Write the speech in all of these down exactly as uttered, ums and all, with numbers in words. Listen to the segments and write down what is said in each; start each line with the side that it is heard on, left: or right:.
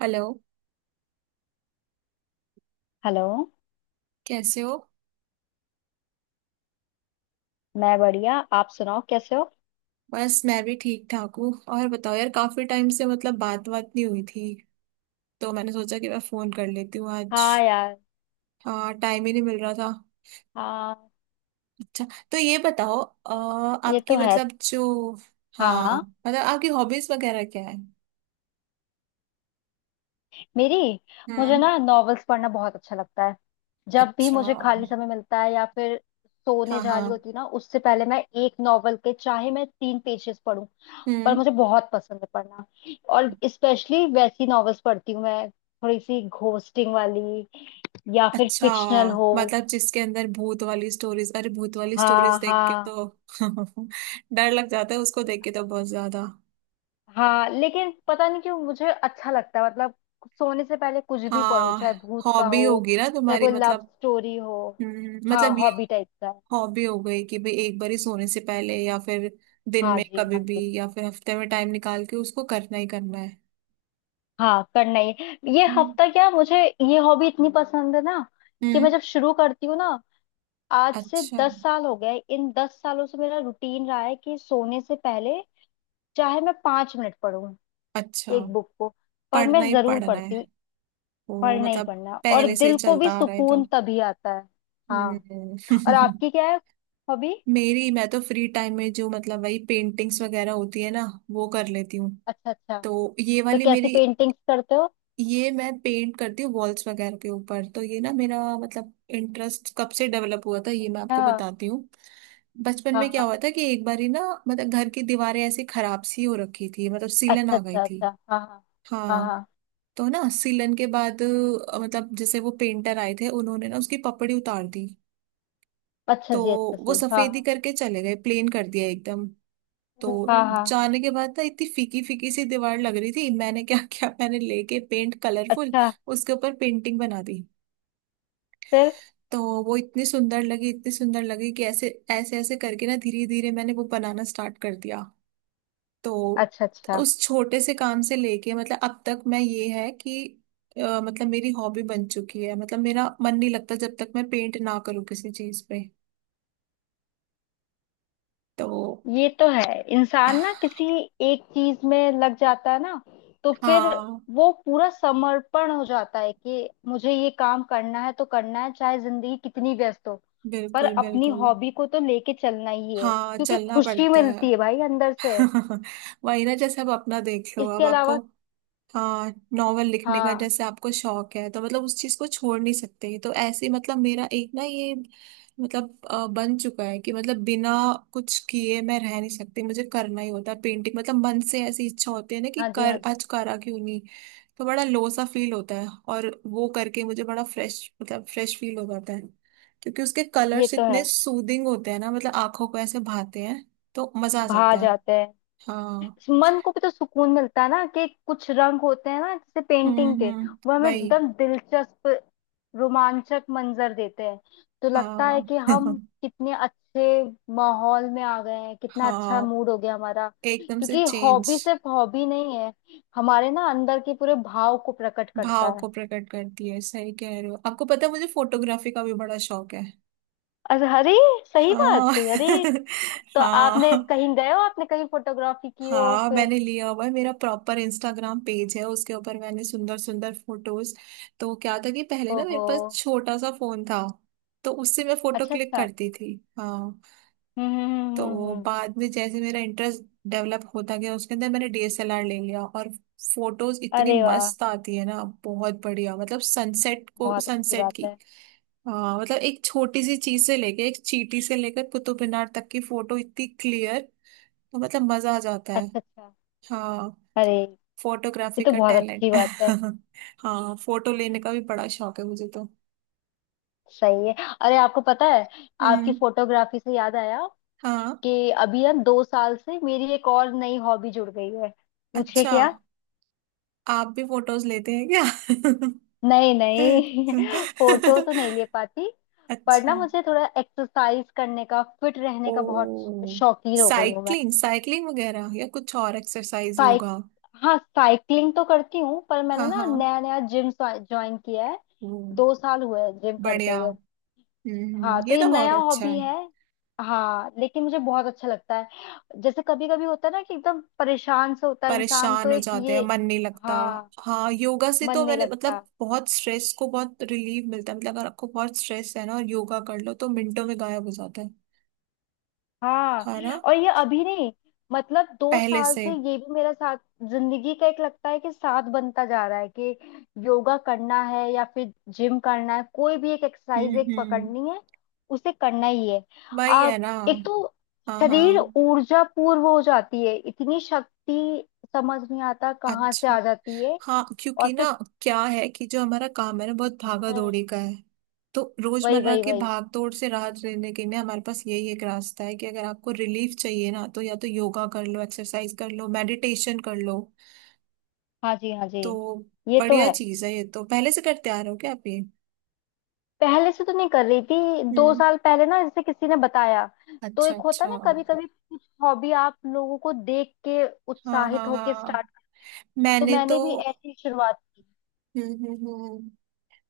right: Hello.
left: Hello.
right: कैसे हो?
left: मैं बढ़िया, आप सुनाओ कैसे हो।
right: बस मैं भी ठीक ठाक हूँ। और बताओ यार, काफी टाइम से मतलब बात बात नहीं हुई थी, तो मैंने सोचा कि मैं फोन कर लेती हूँ आज।
left: हाँ यार।
right: हाँ, टाइम ही नहीं मिल रहा था।
left: हाँ,
right: अच्छा, तो ये बताओ अ,
left: ये
right: आपकी
left: तो है।
right: मतलब जो,
left: हाँ
right: हाँ,
left: हाँ।
right: मतलब आपकी हॉबीज वगैरह क्या है?
left: मेरी, मुझे
right: हम्म।
left: ना नॉवेल्स पढ़ना बहुत अच्छा लगता है। जब भी
right: अच्छा,
left: मुझे खाली
right: हाँ।
left: समय मिलता है या फिर सोने जा रही
right: हाँ।
left: होती हूँ ना उससे पहले मैं एक नॉवेल के, चाहे मैं तीन पेजेस पढूं, पर
right: हम्म।
left: मुझे बहुत पसंद है पढ़ना। और स्पेशली वैसी नॉवेल्स पढ़ती हूँ मैं, थोड़ी सी घोस्टिंग वाली या फिर
right: अच्छा,
left: फिक्शनल हो।
right: मतलब जिसके अंदर भूत वाली स्टोरीज। अरे, भूत वाली स्टोरीज
left: हाँ
right: देख के
left: हाँ।
right: तो डर लग जाता है, उसको देख के तो बहुत ज्यादा।
left: हाँ लेकिन पता नहीं क्यों मुझे अच्छा लगता है। मतलब सोने से पहले कुछ भी पढ़ो,
right: हाँ,
left: चाहे भूत का
right: हॉबी
left: हो,
right: होगी ना
left: चाहे
right: तुम्हारी
left: कोई लव
right: मतलब।
left: स्टोरी हो।
right: हम्म,
left: हाँ
right: मतलब ये
left: हॉबी टाइप का है।
right: हॉबी हो गई कि भाई एक बार ही सोने से पहले, या फिर दिन
left: हाँ
right: में
left: जी
right: कभी
left: हाँ
right: भी,
left: जी।
right: या फिर हफ्ते में टाइम निकाल के उसको करना ही करना है।
left: हाँ, करना ही है। ये
right: हम्म।
left: हफ्ता क्या, मुझे ये हॉबी इतनी पसंद है ना कि
right: हम्म,
left: मैं जब शुरू करती हूँ ना, आज से
right: अच्छा,
left: दस साल हो गए। इन दस सालों से मेरा रूटीन रहा है कि सोने से पहले, चाहे मैं पांच मिनट पढूं
right: अच्छा।
left: एक बुक को, पर
right: पढ़ना
left: मैं
right: ही
left: जरूर
right: पढ़ना
left: पढ़ती
right: है
left: हूँ।
right: वो
left: पढ़ना ही
right: मतलब,
left: पढ़ना, और
right: पहले से ही
left: दिल को भी
right: चलता आ रहा है
left: सुकून
right: तो।
left: तभी आता है। हाँ।
right: हम्म।
left: और आपकी क्या है हॉबी।
right: मेरी, मैं तो फ्री टाइम में जो मतलब वही पेंटिंग्स वगैरह होती है ना, वो कर लेती हूँ।
left: अच्छा अच्छा,
right: तो ये
left: तो
right: वाली
left: कैसी
right: मेरी,
left: पेंटिंग्स करते हो।
right: ये मैं पेंट करती हूँ वॉल्स वगैरह के ऊपर। तो ये ना मेरा मतलब इंटरेस्ट कब से डेवलप हुआ था ये मैं आपको
left: अच्छा।
right: बताती हूँ। बचपन
left: हाँ
right: में क्या
left: हाँ।
right: हुआ था कि एक बारी ना, मतलब घर की दीवारें ऐसी खराब सी हो रखी थी, मतलब सीलन
left: अच्छा
right: आ गई
left: अच्छा अच्छा,
right: थी।
left: हाँ हाँ। हाँ
right: हाँ,
left: हाँ।
right: तो ना सीलन के बाद अ, मतलब जैसे वो पेंटर आए थे, उन्होंने ना उसकी पपड़ी उतार दी।
left: अच्छा
right: तो
left: जी अच्छा
right: वो
left: जी, हाँ
right: सफेदी
left: हाँ।
right: करके चले गए, प्लेन कर दिया एकदम।
left: हाँ,
right: तो
left: हम्म, हाँ।
right: जाने के बाद ना इतनी फीकी फीकी सी दीवार लग रही थी। मैंने क्या क्या मैंने लेके पेंट कलरफुल,
left: अच्छा।
right: उसके ऊपर पेंटिंग बना दी।
left: फिर।
right: तो वो इतनी सुंदर लगी, इतनी सुंदर लगी कि ऐसे ऐसे ऐसे करके ना धीरे धीरे मैंने वो बनाना स्टार्ट कर दिया। तो
left: अच्छा अच्छा।
right: उस छोटे से काम से लेके मतलब अब तक मैं, ये है कि अ, मतलब मेरी हॉबी बन चुकी है। मतलब मेरा मन नहीं लगता जब तक मैं पेंट ना करूँ किसी चीज पे। तो
left: ये तो है। इंसान ना किसी एक चीज में लग जाता है ना, तो फिर
right: हाँ,
left: वो पूरा समर्पण हो जाता है कि मुझे ये काम करना है तो करना है, चाहे जिंदगी कितनी व्यस्त हो। पर
right: बिल्कुल,
left: अपनी
right: बिल्कुल।
left: हॉबी को तो लेके चलना ही है,
right: हाँ,
left: क्योंकि
right: चलना
left: खुशी
right: पड़ता है।
left: मिलती है भाई अंदर से।
right: वही ना, जैसे अब अपना देख लो,
left: इसके
right: अब आपको,
left: अलावा।
right: हाँ, नॉवल लिखने का
left: हाँ।
right: जैसे आपको शौक है, तो मतलब उस चीज को छोड़ नहीं सकते। तो ऐसे ही मतलब मेरा एक ना ये, मतलब अ, बन चुका है कि मतलब बिना कुछ किए मैं रह नहीं सकती, मुझे करना ही होता है पेंटिंग। मतलब मन से ऐसी इच्छा होती है ना कि
left: हाँ जी हाँ
right: कर,
left: जी।
right: आज करा क्यों नहीं। तो बड़ा लो सा फील होता है, और वो करके मुझे बड़ा फ्रेश, मतलब फ्रेश फील हो जाता है। क्योंकि उसके
left: ये
right: कलर्स
left: तो
right: इतने
left: है।
right: सूदिंग होते हैं ना, मतलब आंखों को ऐसे भाते हैं, तो मजा आ
left: भा
right: जाता है।
left: जाते हैं।
right: हाँ।
left: मन को भी तो सुकून मिलता है ना, कि कुछ रंग होते हैं ना जैसे
right: हम्म,
left: पेंटिंग के,
right: हम्म।
left: वो हमें
right: वही।
left: एकदम दिलचस्प रोमांचक मंजर देते हैं। तो लगता है
right: हाँ।
left: कि हम कितने अच्छे माहौल में आ गए हैं, कितना अच्छा
right: हाँ,
left: मूड हो गया हमारा।
right: एकदम से
left: क्योंकि
right: चेंज।
left: हॉबी सिर्फ हॉबी नहीं है, हमारे ना अंदर के पूरे भाव को प्रकट
right: भाव
left: करता है।
right: को प्रकट करती है, सही कह रहे हो। आपको पता है, मुझे फोटोग्राफी का भी बड़ा शौक है।
left: अरे अरे, सही
right: हाँ।
left: बात, अरे। तो आपने
right: हाँ,
left: कहीं गए हो, आपने कहीं फोटोग्राफी की हो
right: हाँ,
left: फिर।
right: मैंने लिया हुआ है। मेरा प्रॉपर इंस्टाग्राम पेज है, उसके ऊपर मैंने सुंदर सुंदर फोटोज। तो क्या था कि पहले ना मेरे
left: ओहो।
right: पास छोटा सा फोन था, तो उससे मैं फोटो
left: अच्छा
right: क्लिक
left: अच्छा।
right: करती थी। हाँ,
left: हम्म हम्म हम्म
right: तो
left: हम्म।
right: बाद में जैसे मेरा इंटरेस्ट डेवलप होता गया, उसके अंदर मैंने डीएसएलआर ले लिया। और फोटोज इतनी
left: अरे वाह,
right: मस्त आती है ना, बहुत बढ़िया। मतलब सनसेट को,
left: बहुत अच्छी
right: सनसेट
left: बात
right: की
left: है।
right: आ, मतलब एक छोटी सी चीज से लेके, एक चींटी से लेकर कुतुब मीनार तक की फोटो इतनी क्लियर, तो मतलब मजा आ जाता है।
left: अच्छा अच्छा।
right: हाँ,
left: अरे, ये
right: फोटोग्राफी
left: तो
right: का
left: बहुत
right: टैलेंट।
left: अच्छी बात है।
right: हाँ, फोटो लेने का भी बड़ा शौक है मुझे तो।
left: सही है। अरे आपको पता है, आपकी
right: हम्म।
left: फोटोग्राफी से याद आया
right: हाँ,
left: कि अभी ना दो साल से मेरी एक और नई हॉबी जुड़ गई है। पूछे
right: अच्छा,
left: क्या।
right: आप भी फोटोज लेते हैं क्या?
left: नहीं नहीं, फोटो तो नहीं ले पाती। पर
right: अच्छा,
left: ना मुझे थोड़ा एक्सरसाइज करने का, फिट रहने
right: ओ,
left: का बहुत शौकीन हो गई हूँ मैं।
right: साइकिलिंग साइकिलिंग वगैरह या कुछ और एक्सरसाइज
left: साइक
right: योगा?
left: हाँ साइकिलिंग तो करती हूँ, पर
right: हाँ,
left: मैंने ना
right: हाँ
left: नया नया जिम ज्वाइन किया है।
right: वो,
left: दो साल हुए हैं जिम करते
right: बढ़िया।
left: हुए।
right: हम्म,
left: हाँ, तो
right: ये
left: ये
right: तो बहुत
left: नया
right: अच्छा
left: हॉबी
right: है।
left: है। हाँ लेकिन मुझे बहुत अच्छा लगता है। जैसे कभी कभी होता है ना कि एकदम परेशान से होता है इंसान, तो
right: परेशान हो
left: एक
right: जाते हैं,
left: ये।
right: मन नहीं लगता।
left: हाँ,
right: हाँ, योगा से
left: मन
right: तो
left: नहीं
right: मैंने
left: लगता।
right: मतलब बहुत स्ट्रेस को, बहुत रिलीफ मिलता है। मतलब अगर आपको बहुत स्ट्रेस है ना, और योगा कर लो, तो मिनटों में गायब हो जाता है
left: हाँ।
right: है ना?
left: और ये अभी नहीं, मतलब दो
right: पहले
left: साल
right: से।
left: से ये भी मेरा साथ, जिंदगी का एक लगता है कि साथ बनता जा रहा है, कि योगा करना है या फिर जिम करना है, कोई भी एक
right: हम्म,
left: एक्सरसाइज एक
right: हम्म।
left: पकड़नी है, उसे करना ही है।
right: वही है
left: आप
right: ना।
left: एक तो
right: हाँ,
left: शरीर
right: हाँ।
left: ऊर्जा पूर्व हो जाती है, इतनी शक्ति समझ नहीं आता कहाँ से
right: अच्छा,
left: आ जाती है।
right: हाँ
left: और
right: क्योंकि
left: फिर।
right: ना, क्या है कि जो हमारा काम है ना, बहुत भागा
left: हम्म।
right: दौड़ी का है। तो
left: वही
right: रोजमर्रा
left: वही
right: की
left: वही।
right: भाग दौड़ से राहत लेने के लिए हमारे पास यही एक रास्ता है कि अगर आपको रिलीफ चाहिए ना, तो या तो योगा कर लो, एक्सरसाइज कर लो, मेडिटेशन कर लो।
left: हाँ जी हाँ जी।
right: तो
left: ये तो
right: बढ़िया
left: है।
right: चीज है ये तो। पहले से करते आ रहे हो क्या आप ये?
left: पहले से तो नहीं कर रही थी, दो
right: हम्म।
left: साल पहले ना जैसे किसी ने बताया। तो
right: अच्छा,
left: एक होता
right: अच्छा।
left: ना, कभी कभी हॉबी आप लोगों को देख के
right: हाँ,
left: उत्साहित
right: हाँ,
left: होके
right: हाँ,
left: स्टार्ट, तो
right: मैंने तो
left: मैंने भी ऐसी ही शुरुआत की।
right: हम्म, हम्म, हम्म, हम्म।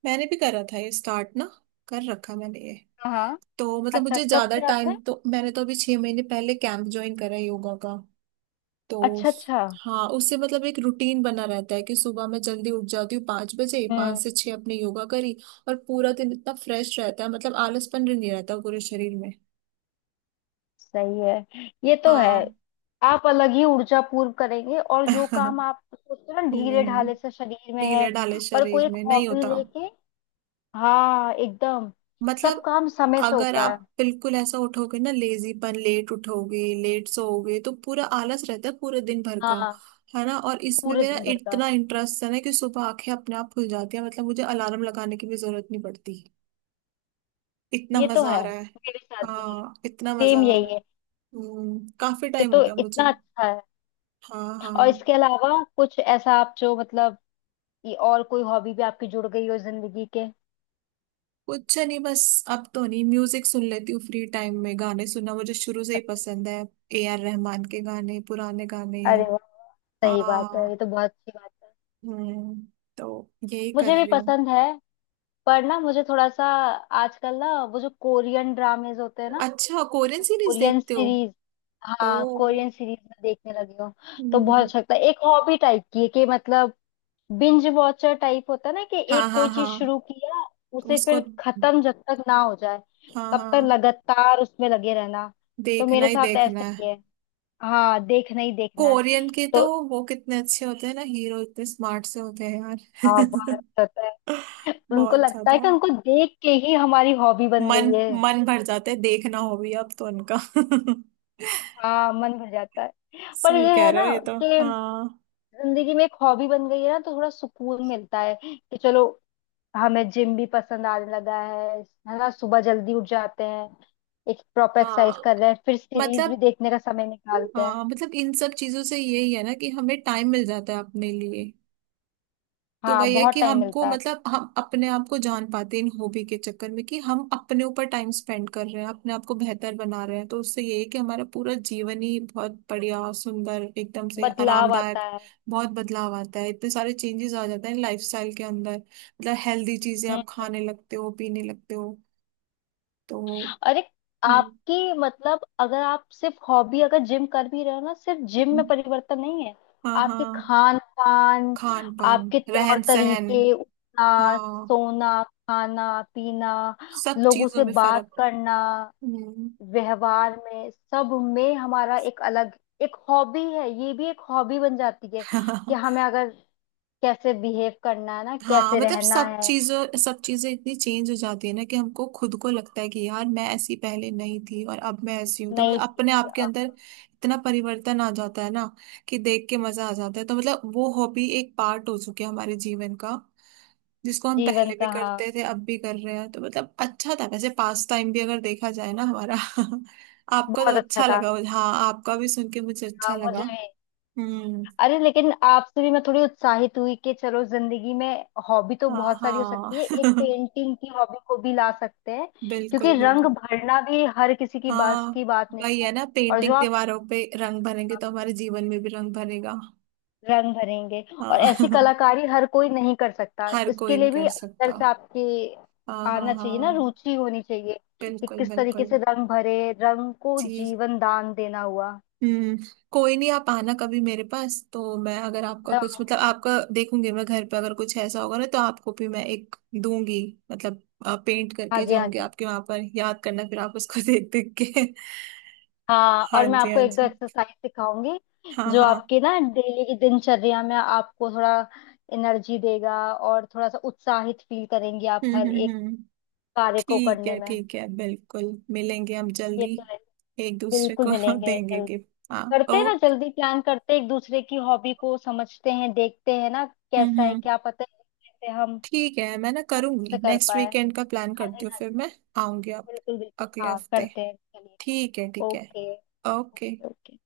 right: मैंने भी करा था ये स्टार्ट ना, कर रखा मैंने ये।
left: हाँ।
right: तो मतलब
left: अच्छा
right: मुझे
left: कब
right: ज्यादा
left: किया
right: टाइम,
left: आपने।
right: तो मैंने तो अभी छह महीने पहले कैंप ज्वाइन करा है योगा का। तो
left: अच्छा अच्छा।
right: हाँ, उससे मतलब एक रूटीन बना रहता है कि सुबह मैं जल्दी उठ जाती हूँ पाँच बजे, पाँच
left: हम्म।
right: से छह अपने योगा करी। और पूरा दिन इतना फ्रेश रहता है, मतलब आलसपन भी नहीं रहता पूरे शरीर में।
left: सही है। ये तो है।
right: हाँ।
left: आप अलग ही ऊर्जा पूर्व करेंगे, और जो काम आप सोचते हो ना ढीले
right: हम्म,
left: ढाले से शरीर में है,
right: ढीले ढाले
left: पर कोई
right: शरीर
left: एक
right: में नहीं
left: हॉबी
right: होता।
left: लेके। हाँ एकदम। सब
right: मतलब
left: काम समय से
right: अगर
left: होता है।
right: आप बिल्कुल ऐसा उठोगे ना, लेजीपन, लेट उठोगे, लेट सोओगे, तो पूरा आलस रहता है पूरे दिन भर का।
left: हाँ
right: है ना, और इसमें
left: पूरे
right: मेरा
left: दिन भर का।
right: इतना इंटरेस्ट है ना कि सुबह आंखें अपने आप खुल जाती है। मतलब मुझे अलार्म लगाने की भी जरूरत नहीं पड़ती, इतना
left: ये तो
right: मजा आ
left: है,
right: रहा है।
left: मेरे साथ भी है।
right: हाँ, इतना मजा
left: सेम
right: आ रहा है।
left: यही है।
right: हम्म, काफी
left: ये
right: टाइम हो
left: तो
right: गया मुझे।
left: इतना अच्छा है।
right: हाँ, हाँ।
left: और इसके अलावा कुछ ऐसा आप जो, मतलब ये और कोई हॉबी भी आपकी जुड़ गई हो जिंदगी के।
right: कुछ नहीं, बस अब तो नहीं, म्यूजिक सुन लेती हूँ फ्री टाइम में। गाने सुनना मुझे शुरू से ही
left: अच्छा।
right: पसंद है। A R रहमान के गाने, पुराने गाने।
left: अरे वाह, सही बात है, ये
right: हाँ।
left: तो बहुत अच्छी बात है।
right: हम्म, तो यही कर
left: मुझे भी
right: रही हूँ।
left: पसंद है। पर ना मुझे थोड़ा सा आजकल ना वो जो कोरियन ड्रामेज होते हैं ना,
right: अच्छा, कोरियन
left: तो
right: सीरीज
left: कोरियन
right: देखते हो?
left: सीरीज, हाँ
right: ओ।
left: कोरियन सीरीज में देखने लगी हूँ। तो बहुत
right: हम्म,
left: अच्छा लगता है, एक हॉबी टाइप की है कि मतलब बिंज वॉचर टाइप होता है ना कि
right: हाँ,
left: एक
right: हाँ,
left: कोई
right: हाँ।
left: चीज शुरू किया उसे
right: उसको,
left: फिर खत्म जब तक ना हो जाए
right: हाँ,
left: तब तक
right: हाँ,
left: लगातार उसमें लगे रहना। तो
right: देखना
left: मेरे
right: ही
left: साथ
right: देखना
left: ऐसा ही
right: है।
left: है। हाँ देखना ही देखना है।
right: कोरियन के तो
left: तो
right: वो कितने अच्छे होते हैं ना हीरो, इतने स्मार्ट से होते हैं
left: हाँ
right: यार।
left: बात होता है, उनको
right: बहुत
left: लगता
right: ज्यादा
left: है कि उनको देख के ही हमारी हॉबी बन
right: मन
left: गई है।
right: मन भर जाते हैं, देखना हो भी अब तो उनका।
left: हाँ मन भर जाता है। पर
right: सही
left: ये
right: कह
left: है
right: रहे
left: ना,
right: हो ये तो।
left: कि
right: हाँ,
left: जिंदगी में एक हॉबी बन गई है ना तो थोड़ा सुकून मिलता है कि चलो हमें जिम भी पसंद आने लगा है है ना। सुबह जल्दी उठ जाते हैं, एक प्रॉपर एक्सरसाइज
right: हाँ
left: कर रहे हैं, फिर सीरीज
right: मतलब,
left: भी देखने का समय निकालते हैं।
right: हाँ मतलब इन सब चीजों से यही है ना कि हमें टाइम मिल जाता है अपने लिए। तो
left: हाँ
right: वही है
left: बहुत
right: कि
left: टाइम
right: हमको
left: मिलता है।
right: मतलब हम अपने आप को जान पाते हैं इन हॉबी के चक्कर में, कि हम अपने ऊपर टाइम स्पेंड कर रहे हैं, अपने आप को बेहतर बना रहे हैं। तो उससे ये है कि हमारा पूरा जीवन ही बहुत बढ़िया, सुंदर, एकदम से
left: बदलाव
right: आरामदायक।
left: आता है।
right: बहुत बदलाव आता है, इतने सारे चेंजेस आ जाते हैं लाइफस्टाइल के अंदर। मतलब हेल्दी चीजें
left: हम्म।
right: आप खाने लगते हो, पीने लगते हो। तो
left: और एक
right: हम्म,
left: आपकी, मतलब अगर आप सिर्फ हॉबी अगर जिम कर भी रहे हो ना, सिर्फ जिम में परिवर्तन नहीं है,
right: हाँ,
left: आपके
right: हाँ।
left: खान पान,
right: खान पान,
left: आपके तौर
right: रहन सहन।
left: तरीके, उठना,
right: हाँ,
left: सोना, खाना पीना,
right: सब
left: लोगों
right: चीजों
left: से
right: में
left: बात
right: फर्क।
left: करना,
right: हम्म।
left: व्यवहार में, सब में हमारा एक अलग, एक हॉबी है। ये भी एक हॉबी बन जाती है कि हमें अगर कैसे बिहेव करना है ना,
right: हाँ
left: कैसे
right: मतलब
left: रहना
right: सब
left: है।
right: चीजों, सब चीजें इतनी चेंज हो जाती है ना कि हमको खुद को लगता है कि यार, मैं ऐसी पहले नहीं थी, और अब मैं ऐसी हूँ। तो मतलब
left: नई चीज
right: अपने आप के
left: अ,
right: अंदर इतना परिवर्तन आ जाता है ना कि देख के मजा आ जाता है। तो मतलब वो हॉबी एक पार्ट हो चुकी है हमारे जीवन का, जिसको हम
left: जीवन
right: पहले भी
left: का। हाँ
right: करते थे अब भी कर रहे हैं। तो मतलब अच्छा था, वैसे पास टाइम भी अगर देखा जाए ना हमारा। आपका तो
left: बहुत अच्छा
right: अच्छा
left: था।
right: लगा, हाँ, आपका भी सुन के मुझे
left: हाँ
right: अच्छा लगा।
left: मुझे भी।
right: हम्म।
left: अरे लेकिन आपसे भी मैं थोड़ी उत्साहित हुई कि चलो जिंदगी में हॉबी तो
right: हाँ,
left: बहुत सारी हो
right: हाँ।
left: सकती है, एक पेंटिंग की हॉबी को भी ला सकते हैं। क्योंकि
right: बिल्कुल,
left: रंग
right: बिल्कुल।
left: भरना भी हर किसी की बस
right: हाँ
left: की बात नहीं
right: वही
left: है।
right: है ना,
left: और जो
right: पेंटिंग,
left: आप
right: दीवारों पे रंग भरेंगे तो हमारे जीवन में भी रंग भरेगा।
left: रंग भरेंगे, और ऐसी
right: हाँ।
left: कलाकारी हर कोई नहीं कर सकता,
right: हर कोई
left: इसके
right: नहीं
left: लिए
right: कर
left: भी अंदर
right: सकता।
left: से आपकी
right: हाँ, हाँ,
left: आना चाहिए ना,
right: हाँ,
left: रुचि होनी चाहिए कि
right: बिल्कुल,
left: किस तरीके
right: बिल्कुल।
left: से रंग भरे, रंग को
right: जी।
left: जीवन दान देना हुआ।
right: हम्म। कोई नहीं, आप आना कभी मेरे पास, तो मैं अगर आपका
left: मैं
right: कुछ मतलब
left: आऊंगी।
right: आपका देखूंगी मैं घर पे, अगर कुछ ऐसा होगा ना तो आपको भी मैं एक दूंगी। मतलब पेंट
left: हाँ
right: करके
left: जी हाँ
right: जाऊंगी
left: जी।
right: आपके वहां पर, याद करना फिर आप उसको देख देख के।
left: हाँ
right: हाँ
left: और मैं
right: जी,
left: आपको
right: हाँ
left: एक दो
right: जी।
left: एक्सरसाइज सिखाऊंगी,
right: हाँ,
left: जो
right: हाँ।
left: आपके ना डेली की दिनचर्या में आपको थोड़ा एनर्जी देगा और थोड़ा सा उत्साहित फील करेंगी आप
right: हम्म,
left: हर
right: हम्म,
left: एक
right: हम्म।
left: कार्य को
right: ठीक
left: करने
right: है,
left: में।
right: ठीक है, बिल्कुल, मिलेंगे हम
left: ये
right: जल्दी,
left: तो है।
right: एक दूसरे
left: बिल्कुल
right: को
left: मिलेंगे
right: देंगे
left: जल्दी,
right: गिफ्ट। हाँ,
left: करते हैं ना
right: ओके।
left: जल्दी प्लान करते हैं, एक दूसरे की हॉबी को समझते हैं, देखते हैं ना
right: हम्म,
left: कैसा है
right: हम्म,
left: क्या, पता है कैसे हम
right: ठीक है, मैं ना
left: अच्छे
right: करूंगी
left: से कर
right: नेक्स्ट
left: पाए।
right: वीकेंड का प्लान
left: हाँ जी
right: करती हूँ,
left: हाँ
right: फिर
left: जी।
right: मैं आऊंगी आप।
left: बिल्कुल बिल्कुल,
right: अगले
left: हाँ
right: हफ्ते।
left: करते हैं चलिए।
right: ठीक है, ठीक है।
left: Okay
right: okay.
left: Okay okay.